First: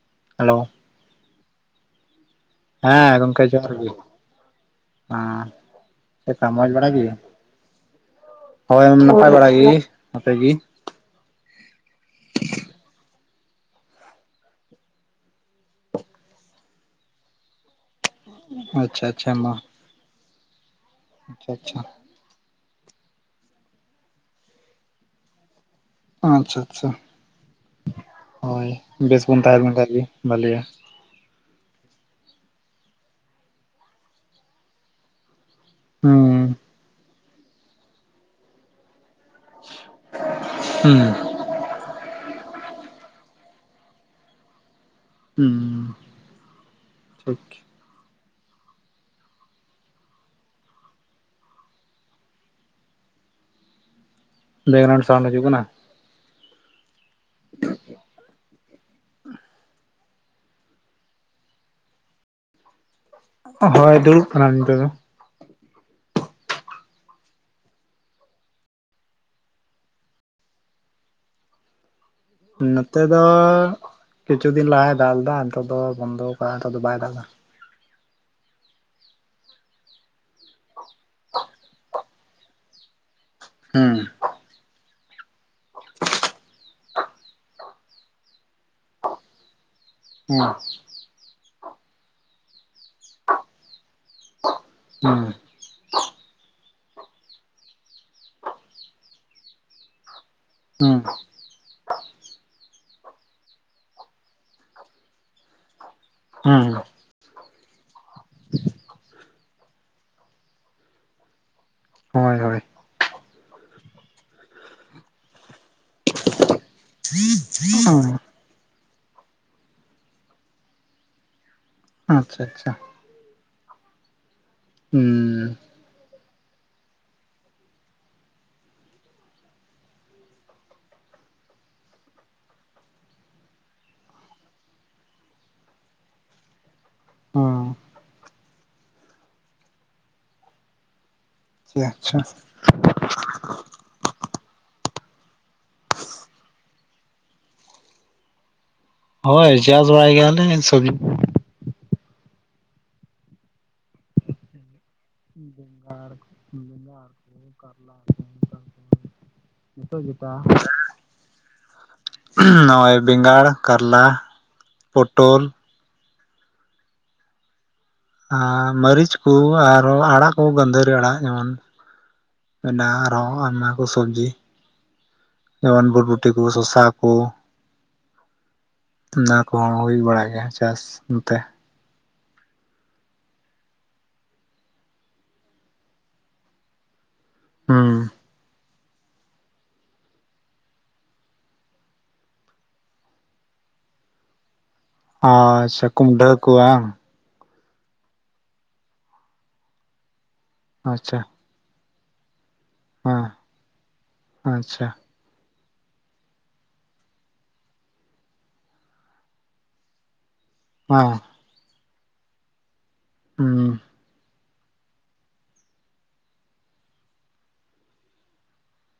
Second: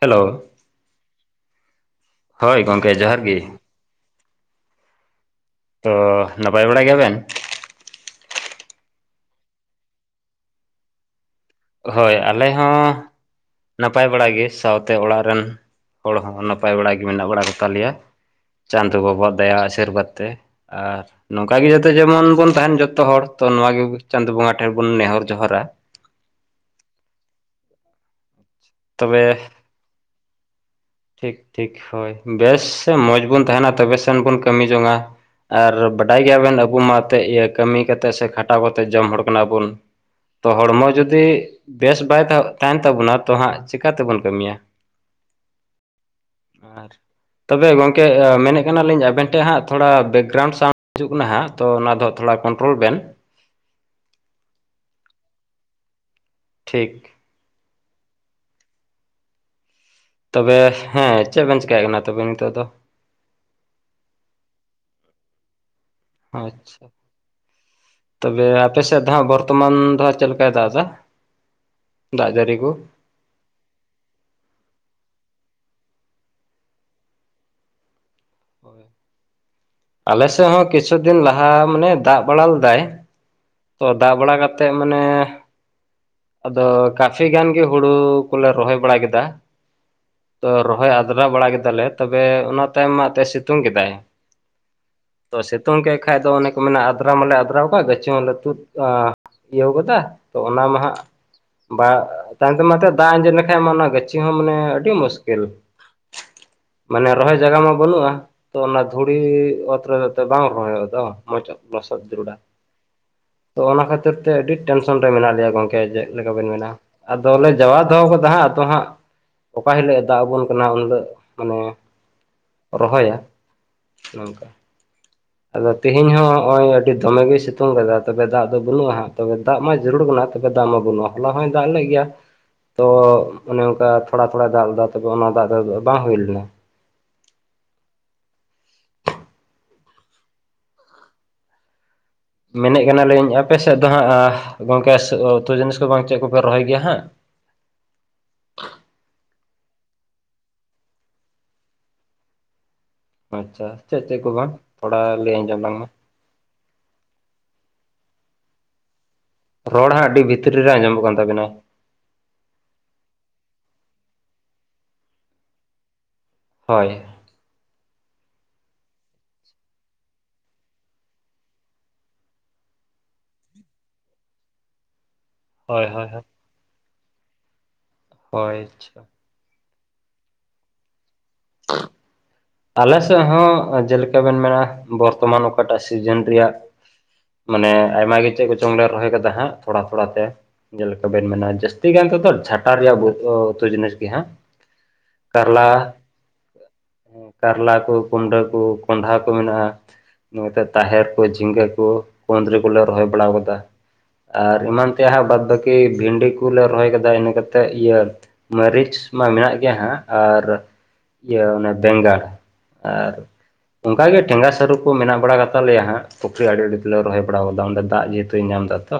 Hello. [inaudible] ᱦᱳᱭ ᱜᱚᱢᱠᱮ ᱦᱮᱸ ᱡᱚᱦᱟᱨ ᱜᱮ ᱜᱚᱝᱠᱮ ᱡᱚᱦᱟᱨ ᱜᱮ, ᱦᱮᱸ᱾ ᱛᱚ ᱪᱮᱫᱠᱟ ᱱᱟᱯᱟᱭ ᱢᱚᱸᱡᱽ ᱵᱟᱲᱟ ᱜᱮᱭᱟ ᱜᱮ? ᱵᱮᱱ? ᱦᱳᱭ ᱱᱟᱯᱟᱭ ᱵᱟᱲᱟ ᱜᱤ, ᱟᱯᱮ ᱜᱤ? ᱦᱳᱭ ᱟᱞᱮ ᱦᱚᱸ ᱱᱟᱯᱟᱭ ᱵᱟᱲᱟ ᱜᱮ ᱥᱟᱶᱛᱮ ᱚᱲᱟᱜ ᱨᱮᱱ ᱦᱚᱲ ᱦᱚᱸ ᱱᱟᱯᱟᱭ ᱵᱟᱲᱟ ᱜᱮ ᱢᱮᱱᱟᱜ ᱵᱟᱲᱟ ᱠᱚᱛᱟ ᱞᱮᱭᱟ᱾ ᱪᱟᱸᱫᱚ ᱟᱪᱪᱷᱟ ᱟᱪᱪᱷᱟ ᱵᱟᱵᱟᱣᱟᱜ ᱢᱟ ᱫᱟᱭᱟ ᱟᱥᱤᱨᱵᱟᱫᱽ ᱛᱮ ᱟᱨ ᱟᱪᱪᱷᱟ ᱱᱚᱝᱠᱟ ᱜᱮ ᱟᱪᱪᱷᱟ ᱡᱟᱛᱮ ᱡᱮᱢᱚᱱ ᱵᱚᱱ ᱛᱟᱦᱮᱱ ᱡᱚᱛᱚ ᱦᱚᱲ ᱛᱚ ᱱᱚᱣᱟ ᱜᱮ ᱪᱟᱸᱫᱚ ᱵᱚᱸᱜᱟ ᱴᱷᱮᱱ ᱵᱚᱱ ᱱᱮᱦᱚᱨ ᱡᱚᱸᱦᱟᱨᱟ᱾ ᱟᱪᱪᱷᱟ ᱟᱪᱪᱷᱟ ᱦᱳᱭ ᱛᱚᱵᱮ ᱵᱮᱥ ᱵᱚᱱ ᱛᱟᱦᱮᱸᱱ ᱢᱟ ᱚᱱᱠᱟ ᱜᱮ ᱵᱷᱟᱞᱮᱭᱟ᱾ ᱴᱷᱤᱠ ᱴᱷᱤᱠ ᱦᱳᱭ ᱵᱮᱥ ᱥᱮ ᱢᱚᱡᱽ ᱵᱚᱱ ᱛᱟᱦᱮᱱᱟ ᱛᱚᱵᱮ ᱥᱮᱱ ᱵᱚᱱ ᱠᱟᱹᱢᱤ ᱡᱚᱝᱟ᱾ ᱟᱨ ᱵᱟᱰᱟᱭ ᱜᱮᱭᱟ ᱦᱩᱸ ᱵᱮᱱ ᱟᱵᱚ ᱢᱟ ᱟᱛᱮᱫ ᱤᱭᱟᱹ ᱠᱟᱹᱢᱤ ᱠᱟᱛᱮ ᱥᱮ ᱠᱷᱟᱴᱟᱣ ᱠᱟᱛᱮ ᱡᱚᱢ ᱦᱚᱲ ᱠᱟᱱᱟ ᱵᱚᱱ ᱛᱚ ᱦᱚᱲᱢᱚ ᱦᱩᱸ ᱡᱩᱫᱤ ᱵᱮᱥ ᱵᱟᱭ ᱛᱟᱦ ᱛᱟᱦᱮᱱ ᱛᱟᱵᱚᱱᱟ ᱛᱚ ᱦᱟᱸᱜ ᱪᱤᱠᱟᱛᱮᱵᱚᱱ ᱠᱟᱹᱢᱤᱭᱟ? ᱦᱩᱸ᱾ ᱟᱨ ᱴᱷᱤᱠ ᱛᱚᱵᱮ ᱜᱚᱝ ᱠᱮ ᱢᱮᱱᱮᱫ ᱠᱟᱱᱟᱞᱤᱧ ᱟᱵᱮᱱ ᱴᱷᱮᱡ ᱦᱟᱸᱜ ᱛᱷᱚᱲᱟ ᱵᱮᱠᱜᱨᱟᱣᱩᱱᱰ ᱥᱟᱣᱩᱱᱰ ᱦᱤᱡᱩᱜ ᱠᱟᱱᱟ ᱦᱟᱸᱜ ᱛᱚ ᱚᱱᱟ ᱫᱚ ᱦᱟᱸᱜ ᱛᱷᱚᱲᱟ ᱠᱚᱱᱴᱨᱳᱞ ᱵᱮᱱ᱾ ᱵᱮᱠᱜᱨᱟᱣᱩᱱᱰ ᱥᱟᱣᱩᱱᱰ ᱦᱤᱡᱩᱜ ᱠᱟᱱᱟ? ᱴᱷᱤᱠ᱾ [inaudible] ᱛᱚᱵᱮ ᱦᱮᱸ ᱪᱮᱫ ᱵᱮᱱ ᱪᱮᱠᱟᱭᱮᱫ ᱠᱟᱱᱟ ᱛᱚᱵᱮ ᱱᱤᱛᱚᱜ ᱫᱚ? ᱦᱳᱭ ᱫᱩᱲᱩᱵ ᱠᱟᱱᱟ ᱞᱤᱧ ᱱᱤᱛᱚᱜ ᱫᱚ᱾ ᱟᱪᱪᱷᱟ᱾ ᱛᱚᱵᱮ ᱟᱯᱮ ᱥᱮᱫ ᱫᱚ ᱦᱟᱸᱜ ᱵᱚᱨᱛᱚᱢᱟᱱ ᱫᱚ ᱦᱟᱸᱜ ᱪᱮᱫ ᱞᱮᱠᱟᱭ ᱫᱟᱜ ᱮᱫᱟ? ᱫᱟᱜ ᱡᱟᱹᱲᱤ ᱠᱚ᱾ ᱱᱚᱛᱮᱫ ᱫᱚ ᱠᱤᱪᱷᱩ ᱫᱤᱱ ᱞᱟᱦᱟᱭ ᱫᱟᱜ ᱞᱮᱫᱟ ᱱᱤᱛᱚᱜ ᱫᱚ ᱵᱚᱱᱫᱚ ᱠᱟᱜ-ᱟ ᱱᱮᱛᱚᱜ ᱫᱚ ᱵᱚᱱᱠᱟᱜ-ᱟ ᱵᱟᱭ ᱫᱟᱜ ᱫᱟ᱾ ᱟᱞᱮ ᱥᱮᱜ ᱦᱚᱸ ᱠᱤᱪᱷᱩ ᱫᱤᱱ ᱞᱟᱦᱟ ᱢᱟᱱᱮ ᱫᱟᱜ ᱵᱟᱲᱟ ᱞᱮᱫᱟᱭ ᱛᱚ ᱦᱩᱸ ᱫᱟᱜ ᱵᱟᱲᱟ ᱠᱟᱛᱮᱫ ᱢᱟᱱᱮ ᱟᱫᱚ ᱠᱟᱯᱷᱤ ᱜᱟᱱ ᱜᱮ ᱦᱩᱲᱩ ᱠᱚᱞᱮ ᱨᱚᱦᱚᱭ ᱵᱟᱲᱟ ᱠᱮᱫᱟ ᱦᱩᱸ ᱛᱚ ᱨᱚᱦᱚᱭ ᱟᱫᱽᱨᱟ ᱵᱟᱲᱟ ᱠᱮᱫᱟᱞᱮ ᱛᱚᱵᱮ ᱚᱱᱟ ᱛᱟᱭᱚᱢ ᱢᱟ ᱮᱱᱛᱮ ᱥᱤᱛᱩᱝ ᱠᱮᱫᱟᱭ᱾ ᱦᱩᱸ ᱛᱚ ᱥᱤᱛᱩᱝ ᱠᱮᱜ ᱠᱷᱟᱡ ᱫᱚ ᱚᱱᱮ ᱠᱚ ᱢᱮᱱᱟ ᱟᱫᱽᱨᱟᱣ ᱢᱟᱞᱮ ᱟᱫᱽᱨᱟᱣ ᱠᱟᱜ ᱜᱟᱹᱪᱷᱤ ᱢᱟᱞᱮ ᱛᱩᱫ ᱟᱸ ᱤᱭᱟᱹᱣ ᱜᱚᱫᱟ ᱛᱚ ᱚᱱᱟ ᱢᱟ ᱦᱟᱸᱜ ᱦᱩᱸ ᱵᱟ ᱛᱟᱭᱚᱢ ᱛᱮ ᱢᱟᱛᱚ ᱫᱟᱜ ᱟᱸᱡᱮᱫ ᱞᱮᱠᱷᱟᱱᱡ ᱢᱟ ᱚᱱᱟ ᱜᱟᱹᱪᱷᱤ ᱦᱚᱸ ᱢᱟᱱᱮ ᱟᱹᱰᱤ ᱢᱩᱥᱠᱤᱞ ᱦᱩᱸ ᱢᱟᱱᱮ ᱨᱚᱦᱚᱭ ᱡᱟᱭᱜᱟ ᱢᱟ ᱵᱟᱹᱱᱩᱜᱼᱟ ᱛᱚ ᱚᱱᱟ ᱫᱷᱩᱲᱤ ᱚᱛ ᱨᱮ ᱫᱚ ᱛᱚ ᱵᱟᱝ ᱨᱚᱦᱚᱭᱚᱜ ᱫᱚ ᱢᱚᱡᱽ ᱥᱟᱸᱦᱤᱡ᱾ ᱞᱚᱥᱚᱫ ᱡᱟᱹᱨᱩᱲᱟ ᱦᱳᱭ ᱦᱳᱭ ᱛᱚ ᱚᱱᱟ ᱠᱷᱟᱹᱛᱤᱨ ᱛᱮ ᱟᱹᱰᱤ ᱴᱮᱱᱥᱚᱱ ᱨᱮ ᱢᱮᱱᱟᱜ ᱞᱮᱭᱟ ᱜᱚᱢᱠᱮ ᱡᱮ᱾ ᱪᱮᱫ ᱞᱮᱠᱟ ᱵᱮᱱ ᱢᱮᱱᱟ ᱟᱫᱚᱞᱮ ᱡᱟᱜᱟᱣ ᱫᱚᱦᱚ ᱠᱟᱫᱟᱭ ᱦᱟᱸᱜ, ᱟᱫᱚ ᱦᱟᱸᱜ ᱚᱠᱟ ᱦᱤᱞᱳᱜ ᱮ ᱫᱟᱜ ᱟᱵᱚᱱ ᱠᱟᱱᱟ ᱩᱱ ᱦᱤᱞᱳᱜ ᱢᱟᱱᱮ ᱟᱪᱪᱷᱟ ᱟᱪᱪᱷᱟ᱾ ᱨᱚᱦᱚᱭᱟ ᱱᱚᱝᱠᱟ᱾ ᱦᱩᱸ ᱟᱫᱚ ᱛᱮᱦᱮᱧ ᱦᱚᱸ ᱱᱚᱜᱼᱚᱭ ᱟᱹᱰᱤ ᱫᱚᱢᱮ ᱜᱮᱭ ᱥᱤᱛᱩᱝ ᱠᱟᱫᱟ, ᱛᱚᱵᱮ ᱫᱟᱜ ᱫᱚ ᱵᱟᱹᱱᱩᱜᱼᱟ ᱦᱟᱸᱜ ᱛᱚᱵᱮ ᱫᱟᱜ ᱢᱟ ᱡᱟᱹᱨᱩᱲ ᱠᱟᱱᱟ ᱾ ᱛᱚᱵᱮ ᱫᱟᱢ ᱢᱟ ᱵᱟᱹᱱᱩᱜᱼᱟ, ᱦᱚᱞᱟ ᱦᱚᱭ ᱫᱟᱜ ᱞᱮᱜ ᱜᱮᱭᱟ᱾ ᱛᱚ ᱚᱱᱮ ᱚᱱᱠᱟ ᱛᱷᱚᱲᱟ ᱛᱷᱚᱲᱟᱭ ᱫᱟᱜ ᱞᱮᱫᱟ ᱛᱚᱵᱮ ᱚᱱᱟ ᱫᱟᱜ ᱫᱚ ᱵᱟᱝ ᱦᱩᱭ ᱞᱮᱱᱟ ᱾ ᱚᱸ ᱜᱮᱭᱟ ᱟᱪᱪᱷᱟ ᱾ ᱢᱮᱱᱮᱫ ᱠᱟᱱᱟᱞᱤᱧ ᱟᱯᱮ ᱥᱮᱫ ᱫᱚ ᱦᱟᱸᱜ ᱜᱚᱢᱠᱮ ᱩᱛᱩ ᱡᱤᱱᱤᱥ ᱠᱚ ᱵᱟᱝ ᱪᱮᱫ ᱠᱚᱯᱮ ᱨᱚᱦᱚᱭ ᱜᱮᱭᱟ ᱦᱟᱸᱜ? ᱦᱳᱭ ᱪᱟᱥ ᱵᱟᱲᱟᱭ ᱜᱮᱭᱟᱞᱮ ᱥᱚᱵᱡᱤ ᱟᱪᱪᱷᱟ ᱪᱮᱫ ᱪᱮᱫ ᱠᱚ ᱵᱟᱝ ᱛᱷᱚᱲᱟ ᱞᱮ ᱵᱮᱝᱜᱟᱲ ᱵᱮᱝᱜᱟᱲ ᱠᱚ ᱠᱟᱞᱞᱟ ᱠᱚ [unintelligible] ᱨᱚᱲ ᱦᱟᱸᱜ ᱟᱹᱰᱤ ᱡᱮᱴᱟ ᱵᱷᱤᱛᱨᱤ ᱨᱮ ᱟᱸᱡᱚᱢᱚᱜ ᱠᱟᱱ ᱛᱟᱵᱤᱱᱟ ᱾ ᱱᱚᱜᱼᱚᱭ ᱵᱮᱸᱜᱟᱲ, ᱠᱟᱨᱞᱟ, ᱯᱚᱴᱚᱞ ᱦᱳᱭ᱾ ᱟᱨ ᱢᱟᱹᱨᱤᱪ ᱠᱩ ᱟᱨ ᱦᱚᱸ ᱟᱲᱟᱜ ᱠᱚ ᱜᱟᱹᱫᱷᱟᱹᱨᱤ ᱟᱲᱟᱜ ᱡᱮᱢᱚᱱ ᱢᱮᱱᱟᱜᱼᱟ ᱟᱨᱦᱚᱸ ᱟᱭᱢᱟ ᱠᱚ ᱥᱚᱵᱡᱤ᱾ ᱦᱳᱭ ᱡᱮᱢᱚᱱ ᱦᱳᱭ ᱵᱚᱨᱵᱩᱴᱤ ᱠᱚ ᱥᱚᱥᱟ ᱠᱚ᱾ ᱦᱳᱭ ᱟᱪᱪᱷᱟ᱾ ᱚᱱᱟ ᱠᱚᱦᱚᱸ ᱦᱩᱭ ᱵᱟᱲᱟᱜ ᱜᱮᱭᱟ ᱪᱟᱥ ᱱᱚᱛᱮ᱾ ᱟᱞᱮ ᱥᱮᱫ ᱦᱚᱸ ᱡᱮᱞᱮᱠᱟ ᱵᱮᱱ ᱢᱮᱱᱟ ᱵᱚᱨᱛᱚᱢᱟᱱ ᱚᱠᱟᱴᱟᱜ ᱥᱤᱡᱤᱱ ᱨᱮᱭᱟᱜ ᱢᱟᱱᱮ ᱦᱩᱸ ᱟᱭᱢᱟ ᱜᱮ ᱪᱮᱫ ᱠᱚᱪᱚᱝ ᱞᱮ ᱨᱚᱦᱚᱭ ᱠᱟᱫᱟ ᱦᱟᱸᱜ ᱛᱷᱚᱲᱟ ᱛᱷᱚᱲᱟ ᱛᱮ᱾ ᱡᱮᱞᱮᱠᱟ ᱵᱮᱱ ᱢᱮᱱᱟ ᱡᱟᱹᱥᱛᱤ ᱜᱟᱱ ᱛᱮᱫᱚ ᱡᱷᱟᱴᱟ ᱨᱮᱭᱟᱜ ᱩᱛᱩ ᱡᱤᱱᱤᱥ ᱜᱮ ᱦᱟᱸᱜ᱾ ᱟᱪᱪᱷᱟ ᱠᱟᱨᱞᱟ ᱠᱩᱢᱰᱷᱟᱹ ᱠᱚ ᱵᱟᱝ᱾ ᱠᱟᱨᱞᱟ ᱠᱚ ᱠᱩᱸᱱᱰᱷᱟᱹ ᱠᱚ ᱠᱚᱸᱰᱷᱟ ᱠᱚ ᱢᱮᱱᱟᱜᱼᱟ ᱱᱛᱮ ᱛᱟᱦᱮᱨ ᱟᱪᱪᱷᱟ ᱠᱚ ᱡᱷᱤᱸᱜᱟᱹ ᱠᱚ ᱠᱩᱱᱫᱨᱤ ᱠᱚᱞᱮ ᱨᱚᱦᱚᱭ ᱦᱮᱸ ᱵᱟᱲᱟᱣ ᱠᱟᱫᱟ᱾ ᱟᱨ ᱟᱪᱪᱷᱟ ᱮᱢᱟᱱ ᱛᱮᱭᱟᱜ ᱦᱚᱸ ᱵᱟᱫ ᱵᱟᱠᱤ ᱠᱤ ᱵᱷᱤᱱᱰᱤ ᱠᱚᱞᱮ ᱨᱚᱦᱚᱭ ᱟᱠᱟᱫᱟ ᱤᱱᱟᱹ ᱠᱟᱛᱮᱫ ᱤᱭᱟᱹ ᱢᱟᱹᱨᱤᱪ ᱢᱟ ᱢᱮᱱᱟᱜ ᱜᱮᱭᱟ ᱦᱟᱸᱜ, ᱟᱨ ᱚᱸ ᱤᱭᱟᱹ ᱚᱱᱮ ᱵᱮᱸᱜᱟᱲ ᱟᱨ ᱦᱩᱸ ᱚᱱᱠᱟ ᱜᱮ ᱴᱷᱮᱸᱜᱟ ᱥᱟᱹᱨᱩ᱾ ᱠᱚ ᱢᱮᱱᱟᱜ ᱵᱟᱲᱟ ᱜᱟᱛᱥ ᱞᱮᱭᱟ ᱦᱟᱸᱜ ᱯᱩᱠᱷᱨᱤ ᱟᱲᱤ ᱛᱮᱞᱮ ᱨᱚᱦᱚᱭ ᱵᱟᱲᱟᱣ ᱟᱠᱟᱫᱟ᱾ ᱚᱸᱰᱮ ᱫᱟᱜ ᱡᱮᱦᱮᱛᱩᱭ ᱧᱟᱢ ᱫᱟ ᱛᱚ᱾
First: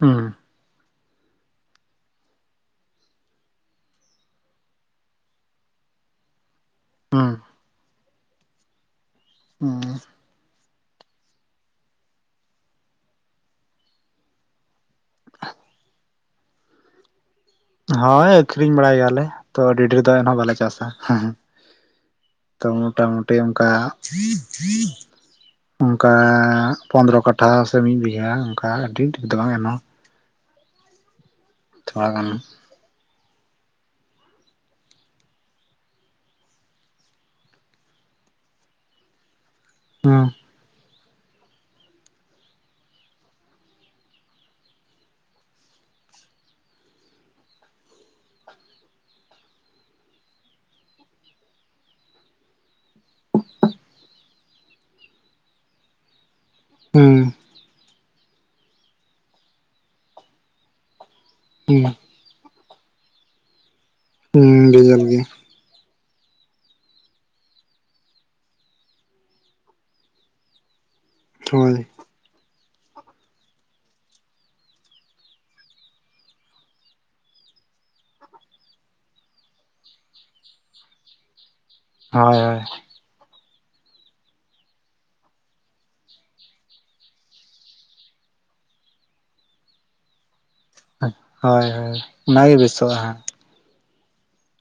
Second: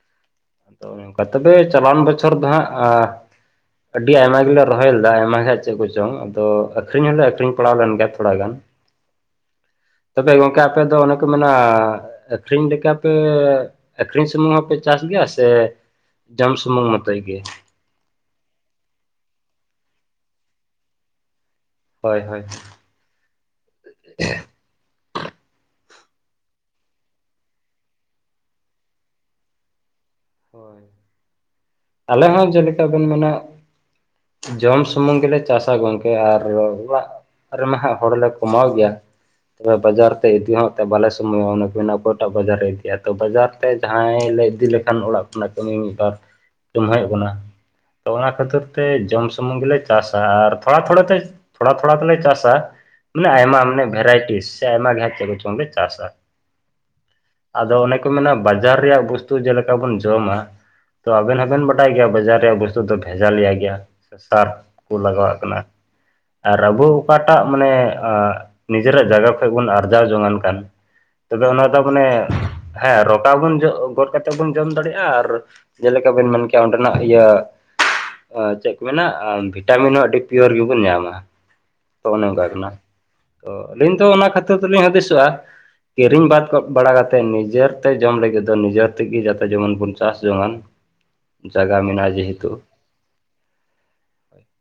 ᱦᱩᱸ᱾ ᱛᱚ ᱱᱚᱝᱠᱟ ᱛᱚᱵᱮ ᱪᱟᱞᱟᱣᱟᱱ ᱵᱚᱪᱷᱚᱨ ᱫᱚ ᱦᱟᱸᱜ ᱟ ᱟᱹᱰᱤ ᱟᱭᱢᱟ ᱜᱮᱞᱮ ᱨᱚᱦᱚᱭ ᱞᱮᱫᱟ ᱟᱭᱢᱟ ᱜᱮ ᱦᱟᱸᱜ ᱪᱮᱫ ᱠᱚᱪᱚᱝ ᱟᱫᱚ ᱟᱠᱷᱨᱤᱧ ᱦᱚᱸᱞᱮ ᱦᱩᱸ ᱟᱠᱷᱨᱤᱧ ᱯᱟᱲᱟᱣ ᱞᱮᱱ ᱜᱮᱟᱱ ᱛᱷᱚᱲᱟ ᱜᱟᱱ᱾ ᱦᱩᱸ᱾ ᱛᱚᱵᱮ ᱜᱚᱝᱠᱮ ᱟᱯᱮ ᱫᱚ ᱚᱱᱮ ᱠᱚ ᱢᱮᱱᱟ ᱟᱹᱠᱷᱨᱤᱧ ᱞᱮᱠᱟ ᱯᱮ ᱟᱹᱠᱷᱨᱤᱧ ᱥᱩᱢᱩᱝ ᱦᱚᱸᱯᱮ ᱪᱟᱥ ᱜᱮᱭᱟ ᱥᱮ ᱡᱚᱢ ᱥᱩᱢᱩᱝ ᱢᱚᱛᱚᱭ ᱜᱮ? ᱦᱳᱭ ᱟᱠᱷᱨᱤᱧ ᱵᱟᱲᱟᱭ ᱜᱮᱭᱟᱞᱮ᱾ ᱛᱚ ᱟᱹᱰᱤ ᱰᱷᱮᱨ ᱫᱚ ᱮᱱᱦᱚᱸ ᱵᱟᱞᱮ ᱪᱟᱥᱟ᱾ ᱦᱳᱭ ᱦᱳᱭ ᱛᱚ ᱢᱚᱴᱟᱢᱩᱴᱤ ᱚᱱᱠᱟ ᱚᱱᱠᱟ ᱯᱚᱸᱫᱽᱨᱚ ᱠᱟᱴᱷᱟ ᱥᱮ ᱢᱤᱫ ᱵᱤᱜᱷᱟ ᱚᱱᱠᱟ ᱟᱹᱰᱤ ᱴᱷᱤᱠ ᱫᱚ ᱵᱟᱝ ᱮᱱᱦᱚᱸ ᱦᱳᱭ᱾ ᱛᱷᱚᱲᱟ ᱜᱟᱱ ᱟᱞᱮ ᱦᱚᱸ ᱡᱮᱞᱮᱠᱟ ᱵᱮᱱ ᱢᱮᱱᱚᱜ ᱡᱚᱢ ᱥᱩᱢᱩᱝ ᱜᱮᱞᱮ ᱪᱟᱥᱟ ᱜᱚᱝᱠᱮ ᱟᱨ ᱚᱲᱟᱜ ᱨᱮᱢᱟ ᱦᱟᱸᱜ ᱦᱚᱲᱞᱮ ᱠᱚᱢᱟᱣ ᱜᱮᱭᱟ ᱛᱚᱵᱮ ᱵᱟᱡᱟᱨ ᱦᱩᱸ ᱛᱮ ᱤᱫᱤ ᱦᱚᱸ ᱵᱟᱞᱮ ᱥᱚᱢᱚᱭᱚᱜ-ᱟ ᱚᱱᱟ ᱠᱤᱱᱟ ᱚᱠᱚᱭᱴᱟᱜ ᱵᱟᱡᱟᱨ ᱨᱮ ᱤᱫᱤᱭᱟ ᱛᱚ ᱵᱟᱡᱟᱨ ᱛᱮ ᱡᱟᱦᱟᱸᱭ ᱞᱮ ᱤᱫᱤ ᱞᱮᱠᱷᱟᱱ ᱚᱲᱟᱜ ᱚᱱᱚ ᱠᱟᱹᱢᱤ ᱢᱤᱫ ᱵᱟᱨ ᱡᱟᱹᱢᱦᱟᱹᱭᱚᱜ ᱠᱟᱱᱟ᱾ ᱛᱚ ᱚᱱᱟ ᱠᱷᱟᱹᱛᱤᱨ ᱛᱮ ᱡᱚᱢ ᱥᱩᱢᱩᱝ ᱜᱮᱞᱮ ᱪᱟᱥᱟ ᱟᱨ ᱛᱷᱚᱲᱟ ᱛᱷᱚᱲᱟ ᱛᱮ ᱛᱷᱳᱚᱲᱟ ᱛᱷᱚᱲᱟ ᱛᱮᱞᱮ ᱪᱟᱥᱟ᱾ ᱢᱟᱱᱮ ᱟᱭᱢᱟ ᱢᱟᱱᱮ ᱵᱷᱮᱨᱟᱭᱴᱤ ᱥᱮ ᱟᱭᱢᱟ ᱜᱮ ᱦᱟᱸᱜ ᱪᱮᱜ ᱠᱚᱪᱚᱝ ᱞᱮ ᱪᱟᱥᱟ᱾ ᱦᱩᱸ᱾ ᱟᱫᱚ ᱚᱱᱮ ᱠᱚ ᱢᱮᱱᱟ ᱵᱟᱡᱟᱨ ᱨᱮᱭᱟᱜ ᱵᱚᱥᱛᱩ ᱡᱮᱞᱮᱠᱟ ᱵᱚᱱ ᱡᱚᱢᱟ ᱛᱚ ᱟᱵᱮᱱ ᱦᱚᱸ ᱵᱮᱱ ᱦᱩᱸ ᱵᱟᱰᱟᱭ ᱜᱮᱭᱟ ᱵᱟᱡᱟᱨ ᱨᱮᱭᱟᱜ ᱵᱚᱥᱛᱩ ᱫᱚ ᱵᱷᱮᱡᱟᱞᱤᱭᱟ ᱜᱮᱭᱟ ᱥᱮ ᱥᱟᱨ ᱦᱩᱸ ᱠᱚ ᱰᱤᱡᱮᱞ ᱜᱮ ᱞᱟᱜᱟᱣᱟᱜ ᱠᱟᱱᱟ᱾ ᱟᱨ ᱟᱵᱚ ᱚᱠᱟᱴᱟᱜ ᱢᱟᱱᱮ ᱟᱜ ᱱᱤᱡᱮᱨᱟᱜ ᱡᱟᱭᱜᱟ ᱠᱷᱚᱡ ᱵᱚᱱ ᱟᱨᱡᱟᱣ ᱡᱚᱝᱟᱱ ᱠᱟᱱ᱾ ᱛᱚᱵᱮ ᱚᱱᱟ ᱦᱳᱭ ᱫᱚ ᱢᱟᱱᱮ ᱦᱮᱸ ᱨᱚᱠᱟ ᱵᱚᱱ ᱡᱚᱜ ᱜᱚᱫ ᱠᱟᱛᱮᱜ ᱵᱚᱱ ᱡᱚᱢ ᱫᱟᱲᱮᱭᱟᱜ ᱟᱨ ᱡᱮᱞᱮᱠᱟ ᱵᱮᱱ ᱢᱮᱱ ᱠᱮᱭᱟ ᱚᱸᱰᱮᱱᱟᱜ ᱤᱭᱟᱹ ᱟ ᱪᱮᱫ ᱠᱚ ᱢᱮᱱᱟ ᱟ ᱵᱷᱤᱴᱟᱢᱤᱱ ᱦᱚᱸ ᱟᱹᱰᱤ ᱯᱤᱭᱳᱨ ᱜᱮᱵᱤᱱ ᱧᱟᱢᱟ᱾ ᱛᱚ ᱚᱱᱮ ᱦᱳᱭ ᱚᱱᱠᱟ ᱦᱳᱭ ᱠᱟᱱᱟ᱾ ᱛᱚ ᱟᱹᱞᱤᱧ ᱫᱚ ᱚᱱᱟ ᱠᱷᱟᱹᱛᱤᱨ ᱛᱮᱞᱤᱧ ᱦᱩᱫᱤᱥᱚᱜᱼᱟ ᱠᱤᱨᱤᱧ ᱵᱟᱫ ᱠᱚ ᱵᱟᱲᱟ ᱠᱟᱛᱮ ᱱᱤᱡᱮᱨᱛᱮ ᱡᱚᱢ ᱞᱟᱹᱜᱤᱫ ᱫᱚ ᱱᱤᱡᱮᱨ ᱛᱮᱜᱮ ᱡᱟᱛᱮ ᱡᱮᱢᱚᱱ ᱵᱚᱱ ᱪᱟᱥ ᱡᱚᱝᱟᱱ᱾ ᱦᱳᱭ ᱦᱳᱭ ᱡᱟᱭᱜᱟ ᱢᱮᱱᱟᱜᱼᱟ ᱡᱮᱦᱮᱛᱩ ᱚᱱᱟᱜᱮ ᱵᱮᱥᱚᱜᱼᱟ ᱦᱟᱸ᱾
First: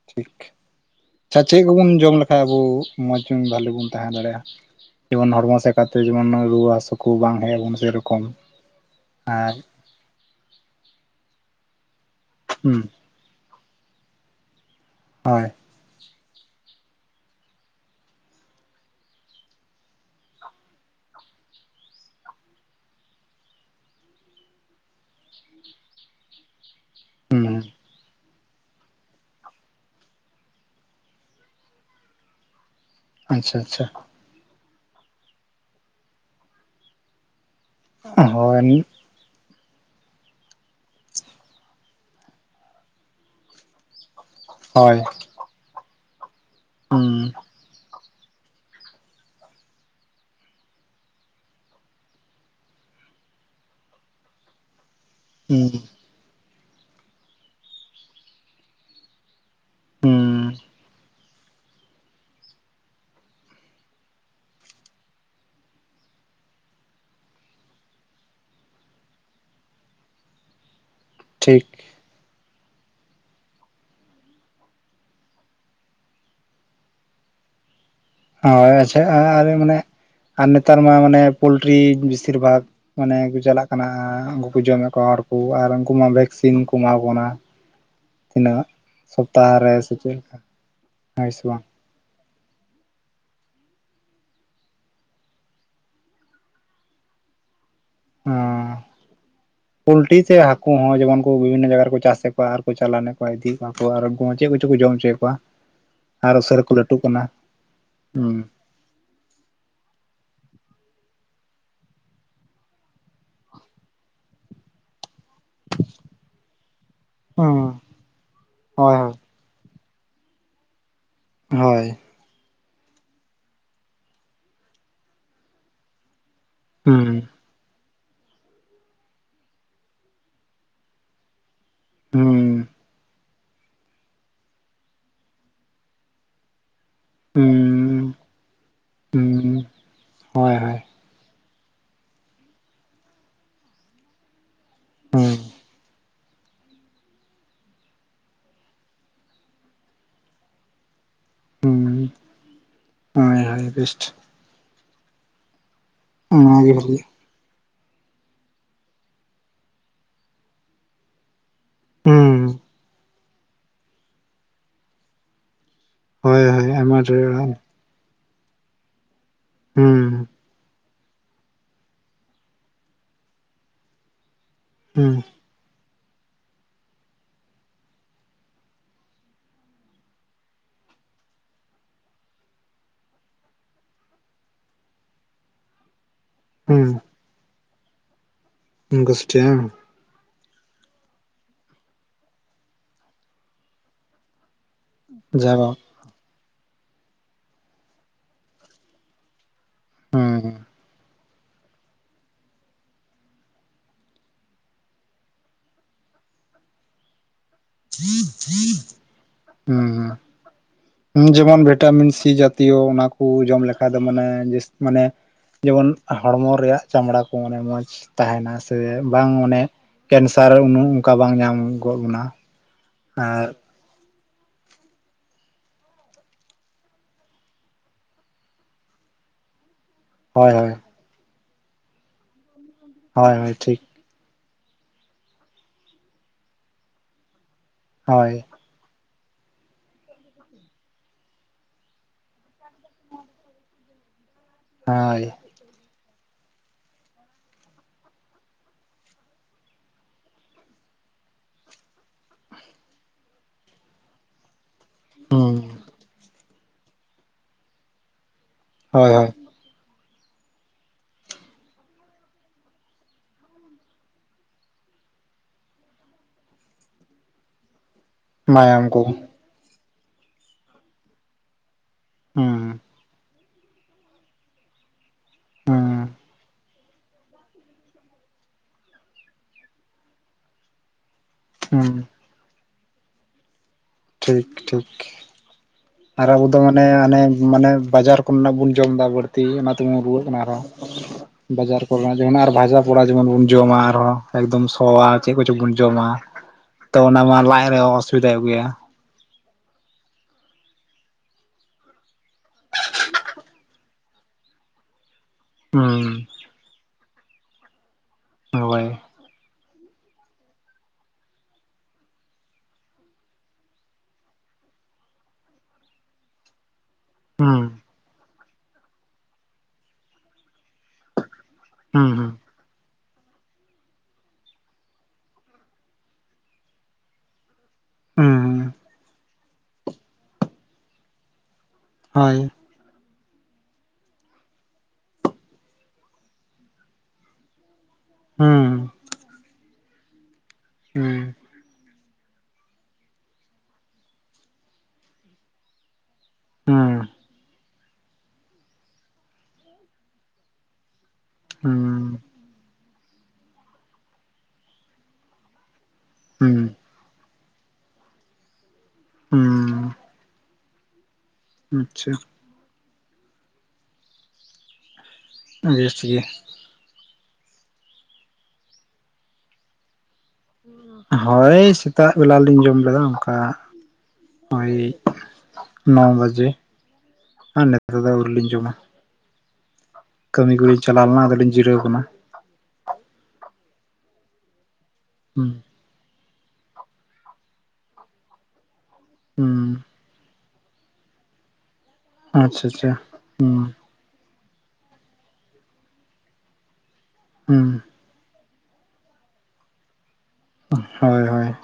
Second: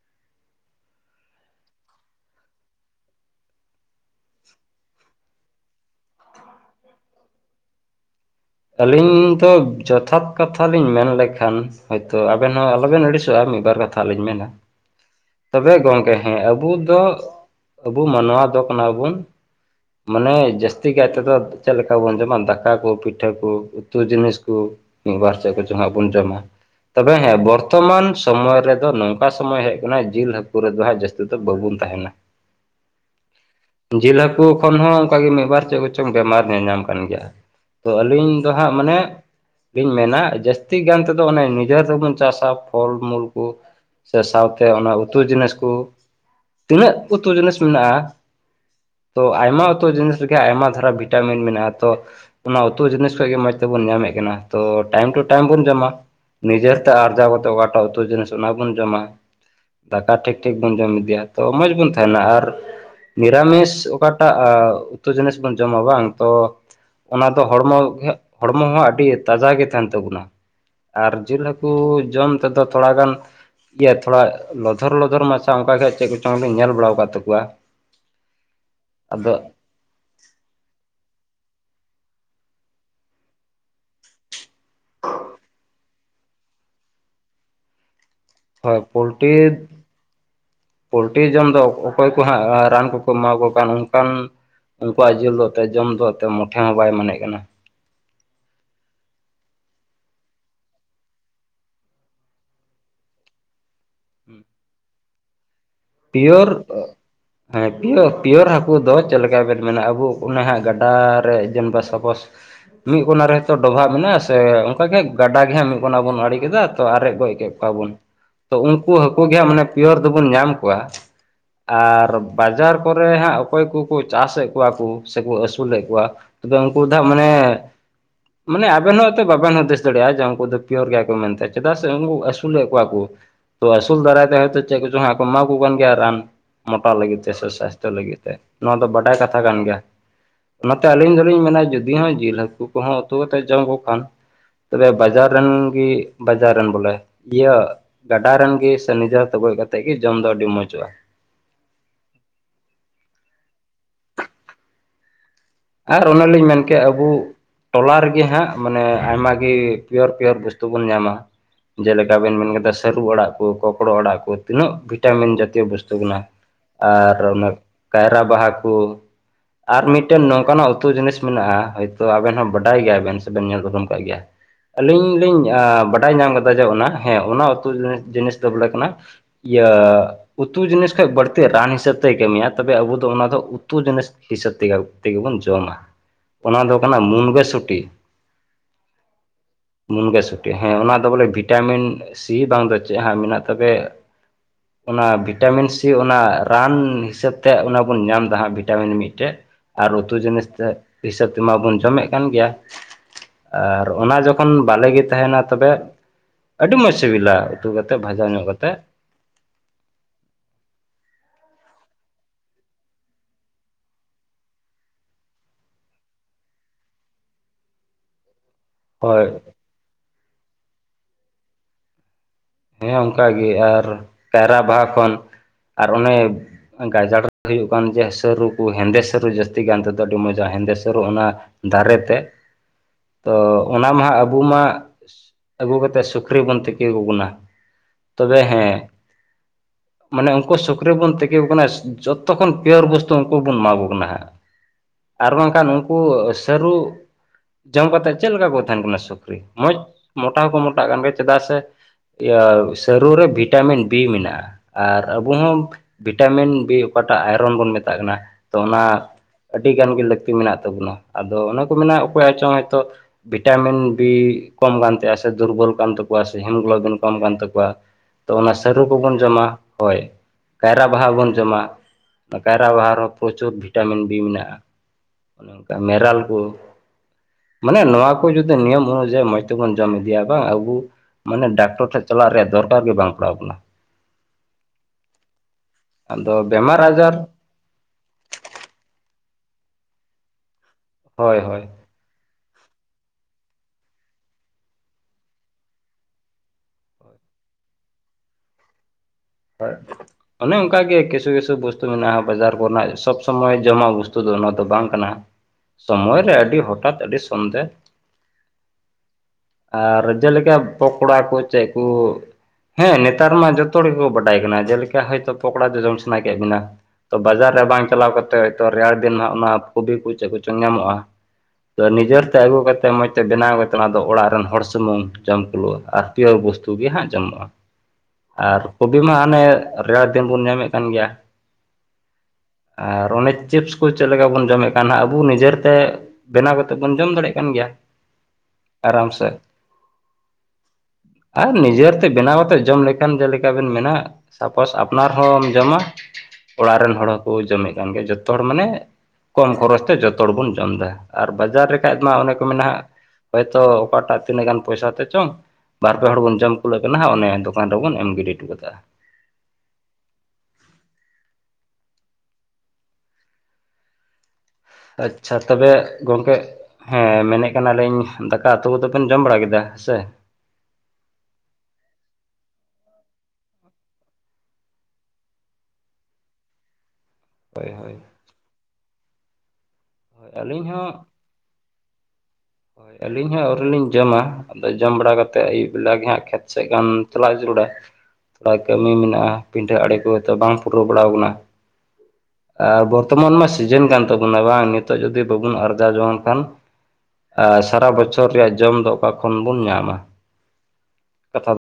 ᱴᱷᱤᱠ᱾ ᱟᱪᱪᱷᱟ ᱪᱮᱫ ᱠᱚᱵᱚᱱ ᱡᱚᱢ ᱞᱮᱠᱷᱟᱡ ᱟᱵᱚ ᱢᱚᱸᱡᱽ ᱵᱷᱟᱞᱤ ᱵᱚᱱ ᱛᱟᱦᱮᱸ ᱫᱟᱲᱮᱜ-ᱟ᱾ ᱡᱮᱢᱚᱱ ᱦᱚᱲᱢᱚ ᱥᱮᱠᱟᱛᱮ ᱡᱮᱢᱚᱱ ᱱᱩᱭ ᱨᱩᱣᱟᱹ ᱦᱟᱹᱥᱩ ᱠᱚ ᱵᱟᱝ ᱦᱮᱡ ᱟᱵᱚᱱ ᱥᱮᱨᱚᱠᱚᱢ᱾ ᱟᱹᱞᱤᱧ ᱫᱚ ᱟᱨ ᱡᱚᱛᱷᱟᱛ ᱠᱟᱛᱷᱟᱞᱤᱧ ᱢᱮᱱ ᱞᱮᱠᱷᱟᱱ ᱦᱚᱳᱭᱛᱳ ᱟᱵᱮᱱ ᱦᱚᱸ ᱦᱩᱸ ᱟᱞᱚᱵᱮᱱ ᱟᱹᱰᱤᱥ ᱥᱚᱜ-ᱟ ᱢᱤᱫ-ᱵᱟᱨ ᱠᱟᱛᱷᱟ ᱞᱤᱧ ᱢᱮᱱᱟ᱾ ᱦᱳᱭ᱾ ᱛᱚᱵᱮ ᱜᱚᱢᱠᱮ ᱦᱮᱸ ᱟᱵᱚ ᱫᱚ ᱟᱵᱚ ᱢᱟᱱᱣᱟ ᱫᱚ ᱠᱟᱱᱟ ᱵᱚᱱ ᱢᱟᱱᱮ ᱡᱟᱹᱥᱛᱤ ᱠᱟᱭ ᱛᱮᱫᱚ ᱪᱮᱫ ᱞᱮᱠᱟ ᱵᱚᱱ ᱡᱚᱢᱟ ᱫᱟᱠᱟ ᱠᱚ ᱯᱤᱴᱷ ᱴᱷᱟᱹ ᱠᱚ, ᱩᱛᱩ ᱡᱤᱱᱤᱥ ᱠᱚ ᱢᱤᱫ ᱵᱟᱨ ᱡᱤᱱᱤᱥ ᱪᱮᱫ ᱠᱚᱪᱚᱝ ᱦᱟᱸᱜ ᱵᱚᱱ ᱡᱚᱢᱟ᱾ ᱛᱚᱵᱮ ᱦᱮᱸ ᱦᱩᱸ ᱵᱚᱨᱛᱚᱢᱟᱱ ᱥᱚᱢᱚᱭ ᱨᱮᱫᱚ ᱱᱚᱝᱠᱟ ᱥᱚᱢᱚᱭ ᱦᱮᱡ ᱟᱠᱟᱱᱟ ᱡᱤᱞ ᱦᱟᱹᱠᱩ ᱨᱮᱫᱚ ᱦᱟᱸᱜ ᱡᱟᱹᱥᱛᱤ ᱫᱚ ᱵᱟᱵᱚᱱ ᱛᱟᱦᱮᱱᱟ᱾ ᱟᱪᱪᱷᱟ ᱟᱪᱪᱷᱟ᱾ ᱡᱤᱞ ᱦᱟᱹᱠᱩ ᱠᱷᱚᱱ ᱦᱚᱸ ᱚᱱᱠᱟᱜᱮ ᱢᱤᱫ ᱵᱟᱨ ᱪᱮᱫ ᱠᱚᱪᱚᱝ ᱵᱮᱢᱟᱨ ᱧᱟᱧᱟᱢ ᱠᱟᱱ ᱜᱮᱭᱟ᱾ ᱛᱚ ᱟᱹᱞᱤᱧ ᱫᱚ ᱦᱟᱸᱜ ᱦᱳᱭ ᱢᱟᱱᱮ ᱫᱩᱞᱤᱧ ᱢᱮᱱᱟ ᱡᱟᱹᱥᱛᱤ ᱜᱟᱱ ᱛᱮᱫᱚ ᱚᱱᱮ ᱱᱤᱡᱮᱨ ᱛᱮᱵᱚᱱ ᱪᱟᱥᱟ ᱯᱷᱚᱞᱢᱩᱞ ᱠᱚ᱾ ᱥᱮ ᱥᱟᱶᱛᱮ ᱚᱱᱟ ᱦᱳᱭ ᱩᱛᱩ ᱡᱤᱱᱤᱥ ᱠᱚ᱾ ᱛᱤᱱᱟᱹᱜ ᱦᱩᱸ ᱩᱛᱩ ᱡᱤᱱᱤᱥ ᱢᱮᱱᱟᱜᱼᱟ᱾ ᱛᱚ ᱟᱭᱢᱟ ᱩᱛᱩ ᱡᱤᱱᱤᱥ ᱨᱮᱜᱮ ᱟᱭᱢᱟ ᱫᱷᱟᱨᱟ ᱵᱷᱤᱴᱟᱢᱤᱱ ᱢᱮᱱᱟᱜᱼᱟ ᱛᱚ ᱚᱱᱟ ᱩᱛᱩ ᱡᱤᱱᱤᱥ ᱠᱷᱚᱱ ᱜᱮ ᱢᱚᱸᱡᱽ ᱛᱮᱵᱚᱱ ᱧᱟᱢᱮᱫ ᱠᱟᱱᱟ ᱛᱚ ᱴᱟᱭᱤᱢ ᱴᱩ ᱴᱟᱭᱤᱢ ᱵᱚᱱ ᱦᱩᱸ ᱡᱚᱢᱟ ᱾ ᱱᱤᱡᱮᱨ ᱛᱮ ᱟᱨᱡᱟᱣ ᱠᱟᱛᱮ ᱚᱠᱟᱴᱟᱜ ᱩᱛᱩ ᱡᱤᱱᱤᱥ ᱚᱱᱟ ᱵᱚᱱ ᱡᱚᱢᱟ ᱫᱟᱠᱟ ᱴᱷᱤᱠ ᱦᱩᱸ ᱴᱷᱤᱠ ᱵᱚᱱ ᱡᱚᱢ ᱤᱫᱤᱭᱟ ᱾ ᱛᱚ ᱢᱚᱡᱽ ᱵᱚᱱ ᱛᱟᱦᱮᱱᱟ ᱟᱨ ᱱᱤᱨᱟᱢᱤᱥ ᱚᱠᱟᱴᱟᱜ ᱩᱛᱩ ᱡᱤᱱᱤᱥ ᱵᱚᱱ ᱡᱚᱢᱟ ᱵᱟᱝ ᱛᱚ ᱚᱱᱟ ᱫᱚ ᱦᱚᱲᱢᱚ ᱦᱚᱲᱢᱚ ᱦᱚᱸ ᱟᱹᱰᱤ ᱛᱟᱡᱟ ᱜᱮ ᱛᱟᱦᱮᱱ ᱛᱟᱵᱚᱱᱟ ᱾ ᱟᱨ ᱡᱤᱞ ᱴᱷᱤᱠ ᱦᱟᱹᱠᱩ ᱡᱚᱢ ᱛᱮᱫᱚ ᱛᱷᱚᱲᱟᱜᱟᱱ ᱤᱭᱟᱹ ᱛᱷᱚᱲᱟ ᱞᱚᱫᱷᱚᱨ ᱞᱚᱫᱷᱚᱨ ᱢᱟᱪᱷᱟ ᱚᱱᱠᱟ ᱜᱮ ᱪᱮᱫ ᱠᱚᱪᱚᱝ ᱞᱤᱧ ᱧᱮᱞ ᱵᱟᱲᱟ ᱟᱠᱟᱫ ᱛᱟᱠᱚᱣᱟ ᱾ ᱦᱳᱭ ᱟᱪᱪᱷᱟ ᱟᱨ ᱢᱟᱱᱮ ᱟᱨ ᱱᱮᱛᱟᱨ ᱢᱟ ᱢᱟᱱᱮ ᱯᱳᱞᱴᱨᱤ ᱵᱮᱥᱤᱨ ᱵᱷᱟᱜ ᱾ ᱢᱟᱱᱮ ᱠᱚ ᱪᱟᱞᱟᱜ ᱠᱟᱱᱟ ᱩᱱᱠᱩ ᱠᱚ ᱡᱚᱢᱮᱫ ᱠᱚᱣᱟ ᱦᱚᱲᱠᱩ ᱟᱨ ᱩᱱᱠᱩᱢᱟ ᱵᱷᱮᱠᱥᱤᱱ ᱠᱚ ᱮᱢᱟ ᱠᱚ ᱠᱟᱱᱟ ᱾ [inaudible] ᱦᱳᱭ ᱯᱳᱞᱴᱤ ᱞᱮᱠᱟ ᱯᱳᱞᱴᱤ ᱦᱳᱭ ᱥᱮ ᱡᱚᱢ ᱫᱚ ᱵᱟᱝ ᱚᱠᱚᱭ ᱠᱚ ᱦᱟᱸᱜ ᱨᱟᱱ ᱠᱚᱠᱚ ᱮᱢᱟ ᱠᱚ ᱠᱟᱱ ᱚᱱᱠᱟᱱ ᱩᱱᱠᱩᱣᱟᱜ ᱡᱤᱞ ᱫᱚ ᱛᱮ ᱡᱚᱢ ᱫᱚ ᱛᱮ ᱢᱚᱴᱷᱮ ᱦᱚᱸ ᱵᱟᱭ ᱢᱚᱱᱮᱜ ᱠᱟᱱᱟ ᱾ ᱦᱚᱸ ᱯᱚᱞᱴᱤ ᱥᱮ ᱦᱟᱹᱠᱩ ᱦᱚᱸ ᱡᱮᱢᱚᱱ ᱠᱚ ᱵᱤᱵᱷᱤᱱᱚ ᱡᱟᱭᱜᱟ ᱨᱮᱠᱚ ᱪᱟᱥᱮᱫ ᱠᱚᱣᱟ ᱟᱨ ᱪᱟᱞᱟᱱ ᱮᱫ ᱠᱚᱣᱟ ᱤᱫᱤ ᱠᱚᱣᱟ ᱠᱚ ᱟᱨ ᱪᱮᱫ ᱠᱚᱪᱚ ᱠᱚ ᱡᱚᱢ ᱦᱚᱪᱚᱭᱮᱫ ᱠᱚᱣᱟ ᱠᱚ ᱾ ᱟᱨ ᱯᱤᱭᱳᱨ ᱩᱥᱟᱹᱨᱟ ᱦᱮᱸ ᱯᱤᱭᱳᱨ ᱦᱩᱸ ᱯᱤᱭᱚᱨ ᱦᱟ ᱦᱟᱹᱠᱩ ᱫᱚ ᱪᱮᱫ ᱞᱮᱠᱟᱵᱮᱱ ᱢᱮᱱᱟ ᱟᱵᱚ ᱚᱱᱟ ᱦᱟᱸᱜ ᱜᱟᱰᱟ ᱨᱮ ᱡᱟᱦᱟᱸ ᱥᱟᱯᱚᱥ ᱢᱤᱫ ᱠᱚᱱᱟ ᱨᱮᱛᱚ ᱰᱚᱵᱷᱟᱜ ᱢᱮᱱᱟᱜᱼᱟ ᱥᱮ ᱚᱱᱠᱟ ᱜᱮ ᱜᱟᱰᱟ ᱜᱮ ᱦᱟᱸᱜ ᱢᱤᱫ ᱠᱚᱱᱟ ᱵᱚᱱ ᱟᱲᱮ ᱠᱮᱫᱟ ᱛᱚ ᱟᱨᱮᱡ ᱜᱚᱡ ᱠᱮᱫ ᱦᱩᱸ ᱠᱚᱣᱟ ᱵᱚᱱ ᱛᱚ ᱩᱱᱠᱩ ᱦᱳᱭ ᱦᱳᱭ ᱦᱟᱹᱠᱩ ᱜᱮ ᱦᱟᱸᱜ ᱢᱟᱱᱮ ᱯᱤᱭᱳᱨ ᱫᱚᱵᱚᱱ ᱧᱟᱢ ᱠᱚᱣᱟ ᱾ ᱦᱳᱭ ᱟᱨ ᱵᱟᱡᱟᱨ ᱠᱚᱨᱮ ᱦᱟᱸᱜ ᱚᱠᱚᱭ ᱠᱚᱠᱚ ᱪᱟᱥᱮᱫ ᱠᱚᱣᱟ ᱠᱚ ᱥᱮᱠᱚ ᱟᱹᱥᱩᱞᱮᱫ ᱠᱚᱣᱟ ᱛᱚᱵᱮ ᱩᱱᱠᱩ ᱫᱚ ᱦᱟᱸᱜ ᱦᱩᱸ ᱢᱟᱱᱮ ᱢᱟᱱᱮ ᱟᱵᱮᱱ ᱦᱚᱸ ᱦᱳᱭᱛᱚ ᱵᱟᱵᱮᱱ ᱦᱩᱫᱮᱥ ᱫᱟᱲᱮᱭᱟᱜᱼᱟ ᱡᱟᱦᱟᱸ ᱩᱱᱠᱩ ᱫᱚ ᱯᱤᱭᱚᱨ ᱜᱮᱭᱟ ᱠᱚ ᱢᱮᱱᱛᱮ ᱾ ᱪᱮᱫᱟᱜ ᱥᱮ ᱩᱱᱠᱩ ᱦᱩᱸ ᱟᱹᱥᱩᱞᱮᱫ ᱠᱚᱣᱟ ᱠᱚ ᱛᱚ ᱟᱹᱥᱩᱞ ᱫᱟᱨᱟᱭ ᱛᱮ ᱦᱚᱭᱛᱳ ᱪᱮᱫ ᱠᱚᱝ ᱦᱟᱸᱜ ᱠᱚ ᱮᱢᱟ ᱠᱚ ᱠᱟᱱ ᱜᱮᱭᱟ ᱨᱟᱱ ᱾ ᱢᱚᱴᱟᱜ ᱞᱟᱹᱜᱤᱫ ᱛᱮ ᱥᱮ ᱥᱟᱥᱛᱷᱚ ᱦᱩᱸ ᱞᱟᱹᱜᱤᱫ ᱛᱮ ᱱᱚᱣᱟ ᱫᱚ ᱵᱟᱰᱟᱭ ᱠᱟᱛᱷᱟ ᱦᱩᱸ ᱠᱟᱱ ᱜᱮᱭᱟ ᱾ ᱦᱳᱭ ᱦᱳᱭ ᱚᱱᱟᱛᱮ ᱟᱹᱞᱤᱧ ᱫᱚᱞᱤᱧ ᱢᱮᱱᱟ ᱡᱩ ᱫᱩ ᱦᱚᱸ ᱡᱤᱞ ᱦᱟᱹᱠᱩ ᱠᱚᱦᱚᱸ ᱩᱛᱩ ᱠᱟᱛᱮᱫ ᱡᱚᱢ ᱠᱚ ᱠᱷᱟᱱ ᱛᱚᱵᱮ ᱵᱟᱡᱟᱨ ᱦᱩᱸ ᱨᱮᱱ ᱜᱮ ᱵᱟᱡᱟᱨ ᱨᱮᱱ ᱵᱚᱞᱮ ᱤᱭᱟᱹ ᱜᱟᱰᱟ ᱨᱮᱱ ᱜᱮ ᱥᱮ ᱱᱤᱡᱮᱨᱛᱮ ᱜᱚᱡ ᱠᱟᱛᱮᱜ ᱜᱮ ᱡᱚᱢ ᱫᱚ ᱟᱹᱰᱤ ᱢᱚᱸᱡᱚᱜᱼᱟ ᱾ ᱦᱳᱭ ᱦᱳᱭ ᱦᱳᱭ ᱵᱮᱥᱴ ᱾ ᱟᱨ ᱚᱱᱟ ᱞᱤᱧ ᱢᱮᱱ ᱚᱱᱟᱜᱮ ᱠᱮᱜ ᱵᱷᱟᱹᱞᱤᱭᱟ ᱟᱵᱩ ᱴᱚᱞᱟ ᱨᱮᱜᱮ ᱦᱟᱸᱜ ᱢᱟᱱᱮ ᱟᱭᱢᱟ ᱜᱮ ᱯᱤᱭᱳᱨ ᱯᱤᱭᱳᱨ ᱵᱚᱥᱥᱛᱩ ᱵᱚᱱ ᱧᱟᱢᱟ ᱾ ᱡᱮᱞᱮᱠᱟ ᱵᱮᱱ ᱢᱮᱱ ᱦᱩᱸ ᱟᱠᱟᱫᱟ ᱥᱟᱹᱨᱩ ᱟᱲᱟᱜ ᱠᱚ ᱠᱚᱠᱲᱚ ᱟᱲᱟᱜ ᱠᱚ ᱛᱤᱱᱟᱹᱜ ᱵᱷᱤᱴᱟᱢᱤᱱ ᱡᱟᱛᱤᱭᱚ ᱵᱚᱥᱛᱩ ᱦᱳᱭ ᱦᱳᱭ ᱾ ᱟᱭᱢᱟ ᱟᱨ ᱰᱷᱮᱨ ᱚᱱᱟ ᱠᱟᱭᱨᱟ ᱵᱟᱦᱟ ᱠᱚ ᱟᱨ ᱢᱤᱫᱴᱮᱱ ᱦᱩᱸ ᱱᱚᱝ ᱠᱟᱱᱟᱜ ᱩᱛᱩ ᱡᱤᱱᱤᱥ ᱢᱮᱱᱟᱜᱼᱟ ᱦᱚᱳᱭᱛᱳ ᱟᱵᱮᱱ ᱦᱚᱸ ᱵᱟᱰᱟᱭ ᱜᱮᱭᱟ ᱵᱮᱱ ᱥᱮᱵᱮᱱ ᱧᱮᱞ ᱩᱨᱩᱢ ᱠᱟᱜ ᱜᱮᱭᱟ ᱦᱩᱸ ᱟᱹᱞᱤᱧ ᱞᱤᱧ ᱵᱟᱰᱟᱭ ᱧᱟᱢ ᱠᱟᱫᱟ ᱡᱮ ᱚᱱᱟ ᱦᱮᱸ ᱚᱱᱟ ᱩᱛᱩ ᱡᱤᱱᱤᱥ ᱫᱚ ᱵᱚᱞᱮ ᱠᱟᱱᱟ ᱤᱭᱟᱹ ᱩᱛᱩ ᱡᱤᱱᱤᱥ ᱠᱷᱚᱡ ᱵᱟᱹᱲᱛᱤ ᱨᱟᱱ ᱦᱤᱥᱟᱹᱵ ᱛᱮᱭ ᱠᱟᱹᱢᱤᱭᱟ ᱛᱚᱵᱮ ᱟᱹᱵᱩ ᱫᱚ ᱚᱱᱟ ᱫᱚ ᱩᱛᱩ ᱡᱤᱱᱤᱥ ᱦᱤᱥᱟᱹᱵ ᱛᱮᱜᱮ ᱛᱮᱜᱮ ᱵᱚᱱ ᱡᱚᱢᱟ ᱚᱱᱟ ᱫᱚ ᱠᱟᱱᱟ ᱢᱩᱱᱜᱟᱹ ᱥᱩᱴᱤ ᱾ ᱢᱩᱱᱜᱟᱹ ᱥᱩᱴᱤ ᱵᱟᱝ ᱾ ᱢᱩᱱᱜᱟᱹ ᱥᱩᱴᱤ ᱦᱮᱸ ᱚᱱᱟ ᱫᱚ ᱵᱚᱞᱮ ᱵᱷᱤᱴᱟᱢᱤᱱ ᱥᱤ ᱵᱟᱝ ᱫᱚ ᱪᱮᱫ ᱦᱟᱸᱜ ᱢᱮᱱᱟᱜ ᱛᱚᱵᱮ ᱾ ᱚᱱᱟ ᱡᱟ ᱵᱷᱤᱴᱟᱢᱤᱱ ᱵᱟ ᱥᱤ ᱚᱱᱟ ᱨᱟᱱ ᱦᱤᱥᱟᱹᱵᱽ ᱛᱮ ᱚᱱᱟ ᱵᱚᱱ ᱧᱟᱢ ᱫᱟ ᱦᱟᱸᱜ ᱵᱷᱤᱴᱟᱢᱤᱱ ᱢᱤᱫᱴᱮᱡ ᱾ ᱟᱨ ᱩᱛᱩ ᱦᱩᱸ ᱡᱤᱱᱤᱥ ᱛᱮ ᱦᱤᱥᱟᱹᱵᱽ ᱛᱮᱢᱟᱵᱚᱱ ᱡᱚᱢᱮᱫ ᱠᱟᱱ ᱜᱮᱭᱟ ᱾ ᱟᱨ ᱚᱱᱟ ᱡᱚᱠᱷᱚᱱ ᱵᱟᱞᱮᱜᱮ ᱛᱟᱦᱮᱸᱱᱟ ᱛᱚᱵᱮ ᱟᱹᱰᱤ ᱢᱚᱸᱡᱽ ᱥᱤᱵᱤᱞᱟ ᱾ ᱩᱛᱩ ᱠᱟᱛᱮᱫ ᱵᱷᱟᱡᱟ ᱧᱚᱜ ᱠᱟᱛᱮᱫ ᱦᱩᱸ ᱾ ᱦᱩᱸ ᱡᱮᱢᱚᱱ ᱵᱷᱤᱴᱟᱢᱤᱱ ᱥᱤ ᱡᱟᱛᱤᱭᱚ ᱚᱱᱟ ᱠᱚ ᱡᱚᱢ ᱞᱮᱠᱷᱟᱱ ᱫᱚ ᱢᱟᱱᱮ ᱢᱟᱱᱮ ᱡᱮᱢᱚᱱ ᱦᱚᱲᱢᱚ ᱨᱮᱭᱟᱜ ᱪᱟᱢᱲᱟ ᱠᱚ ᱢᱟᱱᱮ ᱢᱚᱡᱽ ᱛᱟᱦᱮᱸᱱᱟ ᱥᱮ ᱵᱟᱝ ᱦᱳᱭ ᱚᱱᱮ, ᱠᱮᱱᱥᱟᱨ ᱩᱱᱟᱹᱜ ᱚᱱᱠᱟ ᱵᱟᱝ ᱧᱟᱢ ᱜᱚᱜ ᱵᱚᱱᱟ᱾ ᱦᱮᱸ ᱚᱱᱠᱟ ᱜᱮ ᱟᱨ ᱠᱟᱭᱨᱟ ᱵᱟᱦᱟ ᱠᱷᱚᱱ ᱟᱨ ᱚᱱᱮ ᱜᱟᱡᱟᱲ ᱨᱮ ᱦᱩᱭᱩᱜ ᱠᱟᱱ ᱡᱮ ᱥᱟᱹᱨᱩ ᱠᱚ ᱦᱮᱸᱫᱮ ᱥᱟᱹᱨᱩ ᱡᱟᱹᱥ ᱛᱤᱜ ᱠᱟᱱ ᱛᱮᱫᱚ ᱟᱹᱰᱤ ᱢᱚᱡᱟ ᱦᱳᱭ ᱦᱳᱭ ᱦᱮᱸᱫᱮ ᱥᱟᱹᱨᱩ ᱚᱱᱟ ᱫᱟᱨᱮ ᱛᱮ ᱦᱳᱭ ᱛᱚ ᱦᱳᱭ ᱴᱷᱤᱠ ᱚᱱᱟ ᱢᱟ ᱦᱟᱸᱜ ᱟᱵᱩ ᱢᱟ, ᱟᱹᱜᱩ ᱠᱟᱛᱮᱫ ᱥᱩᱠᱨᱤ ᱵᱚᱱ ᱛᱤᱠᱤ ᱟᱠᱚ ᱠᱟᱱᱟ᱾ ᱦᱳᱭ ᱛᱚᱵᱮ ᱦᱮᱸ ᱢᱟᱱᱮ ᱩᱝᱠᱩ ᱥᱩᱠᱨᱤ ᱵᱚᱱ ᱛᱮᱠᱮᱣᱟᱠᱚ ᱠᱟᱱᱟ ᱡᱚᱛᱚ ᱠᱷᱚᱱ ᱯᱤᱭᱳᱨ ᱵᱚᱥᱛᱩ ᱩᱝᱠᱩ ᱵᱚᱱ ᱮᱢᱟ ᱠᱚ ᱠᱟᱱᱟ ᱦᱟᱸᱜ᱾ [unintelligible] ᱟᱨ ᱵᱟᱝᱠᱷᱟᱱ ᱩᱝᱠᱩ ᱥᱟᱹᱨᱩ ᱡᱚᱢ ᱠᱟᱛᱮᱫ ᱪᱮᱫ ᱞᱮᱠᱟ ᱠᱚ ᱛᱟᱦᱮᱸᱱ ᱠᱟᱱᱟ ᱥᱩᱠᱨᱤ ᱢᱚᱡᱽ, ᱢᱚᱴᱟ ᱦᱚᱸ ᱠᱚ ᱢᱚᱴᱟᱜ ᱠᱟᱱ ᱜᱮᱭᱟ ᱪᱮᱫᱟᱜ ᱥᱮ ᱤᱭᱟᱹ ᱥᱟᱹᱨᱩ ᱨᱮ ᱵᱷᱤᱴᱟᱢᱤᱱ ᱵᱤ ᱢᱮᱱᱟᱜᱼᱟ ᱟᱨ ᱟᱵᱚ ᱦᱩᱸ ᱦᱚᱸ ᱵᱷᱤᱴᱟᱢᱤᱱ ᱵᱤ ᱚᱠᱟᱴᱟᱜ ᱟᱭᱨᱚᱱ ᱵᱚᱱ ᱢᱮᱛᱟᱜ ᱠᱟᱱᱟ ᱛᱚ ᱚᱱᱟ ᱦᱳᱭ ᱦᱳᱭ ᱟᱹᱰᱤ ᱜᱟᱱ ᱜᱮ ᱞᱟᱹᱠᱛᱤ ᱢᱮᱱᱟᱜ ᱛᱟᱵᱚᱱᱟ ᱟᱫᱚ ᱚᱱᱟ ᱠᱚ ᱢᱮᱱᱟ ᱚᱠᱚᱭᱟᱜ ᱪᱚᱝ ᱦᱚᱭᱛᱳ ᱵᱷᱤᱴᱟᱢᱤᱱ ᱵᱤ ᱠᱚᱢ ᱠᱟᱱ ᱛᱟᱭᱟ ᱥᱮ ᱫᱩᱨᱵᱚᱞ ᱠᱟᱱ ᱛᱟᱠᱚᱣᱟ ᱥᱮ ᱦᱤᱢᱜᱞᱳᱵᱤᱱ ᱠᱚᱢ ᱠᱟᱱ ᱛᱟᱠᱚᱣᱟ, ᱛᱚ ᱚᱱᱟ ᱥᱟᱹᱨᱩ ᱢᱟᱭᱟᱢ ᱠᱚ ᱠᱚᱵᱚᱱ ᱡᱚᱢᱟ ᱦᱳᱭ ᱠᱟᱭᱨᱟ ᱵᱟᱦᱟ ᱵᱚᱱ ᱡᱚᱢᱟ, ᱚᱱᱟ ᱦᱩᱸ ᱠᱟᱭᱨᱟ ᱵᱟᱦᱟ ᱨᱮᱦᱚᱸ ᱯᱨᱚᱪᱩᱨ ᱵᱷᱤᱴᱟᱢᱤᱱ ᱵᱤ ᱢᱮᱱᱟᱜᱼᱟ ᱚᱱᱮ ᱚᱝᱠᱟ ᱦᱩᱸ ᱢᱮᱨᱟᱞ ᱠᱚ, ᱢᱟᱱᱮ ᱱᱚᱣᱟ ᱠᱚ ᱡᱩᱫᱤ ᱱᱤᱭᱚᱢ ᱚᱱᱩᱡᱟᱭᱤ ᱢᱚᱸᱡᱽ ᱛᱮᱵᱚᱱ ᱡᱚᱢ ᱤᱫᱤᱭᱟ ᱵᱟᱝ ᱟᱵᱚ ᱢᱟᱱᱮ ᱰᱟᱠᱛᱚᱨ ᱦᱩᱸ ᱴᱷᱮᱡ ᱪᱟᱞᱟᱜ ᱨᱮᱭᱟᱜ ᱫᱚᱨᱠᱟᱨ ᱜᱮ ᱵᱟᱝ ᱯᱟᱲᱟᱣ ᱟᱵᱚᱱᱟ᱾ ᱴᱷᱤᱠ ᱴᱷᱤᱠ, ᱟᱨ ᱟᱫᱚ ᱟᱵᱚ ᱫᱚ ᱵᱮᱢᱟᱨ ᱢᱟᱱᱮ ᱟᱡᱟᱨ ᱚᱱᱮ ᱢᱟᱱᱮ ᱵᱟᱡᱟᱨ ᱠᱚ ᱨᱮᱱᱟᱜ ᱵᱚᱱ ᱡᱚᱢ ᱮᱫᱟ ᱵᱟᱹᱲᱛᱤ ᱚᱱᱟ ᱛᱮᱵᱚᱱ ᱨᱩᱣᱟᱹᱜ ᱠᱟᱱᱟ ᱟᱨᱦᱚᱸ, ᱦᱳᱭ ᱦᱳᱭ ᱵᱟᱡᱟᱨ ᱠᱚ ᱨᱮᱱᱟᱜ ᱟᱨ ᱵᱷᱟᱡᱟ ᱯᱚᱲᱟ ᱡᱮᱢᱚᱱ ᱵᱚᱱ ᱡᱚᱢᱟ ᱟᱨᱦᱚᱸ ᱮᱠᱫᱚᱢ ᱥᱚᱣᱟ ᱪᱮᱫ ᱠᱚᱪᱚᱝ ᱵᱚᱱ ᱡᱚᱢᱟ, ᱛᱚ ᱚᱱᱟ ᱢᱟ ᱞᱟᱡ ᱨᱮ ᱚᱥᱩᱵᱤᱫᱟᱭ ᱟᱜᱩᱭᱟ᱾ ᱦᱳᱭ᱾ ᱚᱱᱮ ᱚᱝᱠᱟ ᱜᱮ ᱠᱤᱪᱷᱩ ᱠᱤᱪᱷᱩ ᱵᱚᱥᱛᱩ ᱢᱮᱱᱟᱜ-ᱟ ᱵᱟᱡᱟᱨ ᱠᱚᱨ ᱮᱱᱟᱜ ᱥᱚᱵᱽ ᱥᱚᱢᱚᱭ ᱡᱚᱢᱟᱜ ᱵᱚᱥᱛᱩ ᱫᱚ ᱚᱱᱟ ᱫᱚ ᱵᱟᱝ ᱠᱟᱱᱟ ᱦᱟᱸᱜ᱾ ᱦᱩᱸ ᱥᱚᱢᱚᱭ ᱨᱮ ᱟᱹᱰᱤ ᱦᱚᱴᱟᱛ ᱟᱹᱰᱤ ᱥᱚᱱᱫᱮ ᱦᱳᱭ᱾ ᱟᱨ ᱡᱮᱞᱮᱠᱟ ᱯᱚᱠᱚᱲᱟ ᱠᱚ ᱪᱮᱫ ᱠᱚ, ᱦᱮᱸ ᱱᱮᱛᱟᱨ ᱢᱟ ᱡᱚᱛᱚ ᱦᱚᱲ ᱠᱚ ᱠᱚ ᱵᱟᱰᱟᱭ ᱠᱟᱱᱟ ᱡᱮᱞᱮᱠᱟ ᱦᱳᱭᱛᱳ ᱯᱚᱠᱚᱲᱟ ᱡᱚᱡᱚᱢ ᱥᱮᱱᱟ ᱠᱮᱫ ᱵᱤᱱᱟ, ᱛᱚ ᱵᱟᱡᱟᱨ ᱦᱩᱸ ᱨᱮ ᱵᱟᱝ ᱪᱟᱞᱟᱣ ᱠᱟᱛᱮ ᱦᱚᱭᱛᱳ ᱨᱮᱭᱟᱲ ᱫᱤᱱ ᱦᱟᱸᱜ ᱚᱱᱟ ᱠᱚᱵᱤ ᱠᱚ ᱪᱮᱫ ᱠᱚᱪᱚᱝ ᱧᱟᱢᱚᱜ-ᱟ, ᱛᱚ ᱦᱩᱸ ᱱᱤᱡᱮᱨ ᱦᱩᱸ ᱛᱮ ᱟᱹᱜᱩ ᱠᱟᱛᱮ ᱢᱚᱡᱽ ᱛᱮ ᱵᱮᱱᱟᱣ ᱠᱟᱛᱮ ᱚᱱᱟ ᱫᱚ ᱚᱲᱟᱜ ᱨᱮᱱ ᱦᱚᱲ ᱥᱩᱢᱩᱝ ᱡᱚᱢ ᱠᱩᱞᱩᱜ-ᱟ ᱟᱨ ᱯᱤᱭᱳᱨ ᱵᱚᱥᱛᱩ ᱜᱮ ᱦᱟᱸᱜ ᱡᱟᱢᱚᱜ-ᱟ᱾ ᱦᱩᱸ ᱟᱨ ᱠᱚᱵᱤ ᱢᱟ ᱦᱟᱱᱮ ᱨᱮᱭᱟᱲ ᱫᱤᱱ ᱵᱚᱱ ᱧᱟᱢᱮᱫ ᱠᱟᱱ ᱜᱮᱭᱟ᱾ ᱦᱳᱭ᱾ ᱟᱨ ᱚᱱᱮ ᱪᱤᱯᱥ ᱠᱚ ᱪᱮᱫ ᱞᱮᱠᱟ ᱵᱚᱱ ᱡᱚᱢᱮᱫ ᱠᱟᱱ ᱦᱟᱸᱜ ᱟᱵᱚ ᱱᱤᱡᱮᱨ ᱛᱮ ᱵᱮᱱᱟᱣ ᱠᱟᱛᱮᱫ ᱵᱚᱱ ᱡᱚᱢ ᱫᱟᱲᱮᱜ ᱠᱟᱱ ᱜᱮᱭᱟ ᱦᱩᱸ ᱟᱨᱟᱢ ᱥᱮ᱾ ᱦᱩᱸ ᱟᱨ ᱱᱤᱡᱮᱨ ᱛᱮ ᱵᱮᱱᱟᱣ ᱠᱟᱛᱮ ᱡᱚᱢ ᱞᱮᱠᱷᱟᱱ ᱡᱮᱞᱮ ᱪᱮᱠᱟ ᱵᱮᱱ ᱢᱮᱱᱟ ᱥᱟᱯᱳᱥ ᱟᱯᱱᱟᱨ ᱦᱚᱸᱢ ᱡᱚᱢᱟ, ᱚᱲᱟᱜ ᱨᱮᱱ ᱦᱚᱲ ᱦᱚᱸ ᱠᱚ ᱡᱚᱢᱮᱫ ᱠᱟᱱ ᱜᱮᱭᱟ ᱡᱚᱛᱚ ᱦᱚᱲ ᱢᱟᱱᱮ, ᱠᱚᱢ ᱠᱷᱚᱨᱚᱪ ᱛᱮ ᱡᱚᱛᱚ ᱦᱚᱲ ᱵᱚᱱ ᱡᱚᱢ ᱮᱫᱟ᱾ ᱟᱨ ᱵᱟᱡᱟᱨ ᱨᱮ ᱠᱷᱟᱡ ᱦᱩᱸ ᱢᱟ ᱚᱱᱮ ᱠᱚ ᱢᱮᱱᱟ ᱦᱟᱸᱜ ᱦᱚᱭᱛᱳ ᱚᱠᱟᱴᱟᱜ ᱛᱤᱱᱟᱹᱜ ᱜᱟᱱ ᱯᱚᱭᱥᱟ ᱛᱮ ᱪᱚᱝ ᱵᱟᱨ ᱯᱮ ᱦᱚᱲ ᱵᱚᱱ ᱡᱚᱢ ᱦᱩᱸ ᱠᱩᱞᱟᱹᱜ ᱠᱟᱱᱟ ᱦᱟᱸᱜ ᱚᱱᱮ ᱫᱚᱠᱟᱱ ᱨᱮᱵᱚᱱ ᱮᱢ ᱜᱤᱰᱤ ᱦᱚᱴᱚ ᱠᱟᱫᱟ᱾ ᱦᱩᱸᱻ᱾ ᱟᱪᱪᱷᱟ᱾ ᱟᱪᱪᱷᱟ ᱛᱚᱵᱮ ᱵᱮᱥ ᱜᱮ ᱜᱚᱝᱠᱮ ᱦᱮᱸ ᱢᱮᱱᱮᱫ ᱠᱟᱱᱟᱞᱤᱧ ᱫᱟᱠᱟ ᱩᱛᱩ ᱠᱚᱫᱚ ᱵᱮᱱ ᱡᱚᱢ ᱵᱟᱲᱟ ᱠᱮᱫᱟ ᱦᱮᱸ ᱥᱮ? ᱦᱳᱭ ᱥᱮᱛᱟᱜ ᱵᱮᱞᱟ ᱞᱤᱧ ᱡᱚᱢ ᱞᱮᱫᱟ ᱚᱱᱠᱟ, ᱦᱳᱭ ᱱᱚ ᱵᱟᱡᱮ ᱟᱨ ᱦᱳᱭ ᱦᱳᱭ ᱱᱮᱛᱟᱨ ᱫᱚ ᱟᱹᱣᱨᱤ ᱞᱤᱧ ᱡᱚᱢᱟ, ᱦᱳᱭ ᱠᱟᱹᱢᱤ ᱠᱚ ᱟᱹᱞᱤᱧ ᱤᱧ ᱦᱚᱸ ᱪᱟᱞᱟᱣ ᱞᱮᱱᱟ ᱟᱫᱚ ᱞᱤᱧ ᱡᱤᱨᱟᱹᱣ ᱠᱟᱱᱟ ᱾ ᱦᱳᱭ ᱟᱹᱞᱤᱧ ᱟᱹᱣᱨᱤ ᱞᱤᱧ ᱡᱚᱢᱟ ᱟᱫᱚ ᱡᱚᱢ ᱵᱟᱲᱟ ᱠᱟᱛᱮᱫ ᱦᱩᱸ ᱟᱹᱭᱩᱵ, ᱵᱮᱲᱟᱜᱮ ᱦᱟᱜ ᱠᱷᱮᱛ ᱥᱮᱱ ᱜᱟᱱ ᱪᱟᱞᱟᱣ ᱡᱟᱹᱨᱩᱲᱟ ᱛᱷᱚᱲᱟ ᱠᱟᱹᱢᱤ ᱢᱮᱱᱟᱜ-ᱟ ᱦᱩᱸ ᱯᱤᱰᱷᱟᱹ ᱟᱲᱮ ᱠᱚᱛᱚ ᱵᱟᱝ, ᱯᱩᱨᱟᱹᱣ ᱵᱟᱲᱟᱣ ᱟᱠᱟᱱᱟ ᱟᱪᱪᱷᱟ ᱟᱨ ᱟᱪᱪᱷᱟ ᱵᱚᱨᱛᱚᱢᱟᱱ ᱢᱟ ᱦᱩᱸ ᱥᱤᱡᱤᱱ ᱠᱟᱱ, ᱛᱟᱵᱚᱱᱟ ᱵᱟᱝ ᱱᱤᱛᱚᱜ ᱡᱩᱫᱤ ᱵᱟᱵᱚᱱ ᱟᱨᱡᱟᱣ ᱡᱚᱝᱟᱱ ᱠᱷᱟᱱ, ᱦᱩᱸ ᱥᱟᱨᱟ ᱵᱚᱪᱷᱚᱨ ᱨᱮᱭᱟᱜ ᱡᱚᱢ ᱫᱚ ᱚᱠᱟ ᱠᱷᱚᱱ ᱵᱚᱱ ᱧᱟᱢᱟ? ᱦᱳᱭ ᱠᱟᱛᱷᱟ ᱦᱳᱭ, ᱫᱚ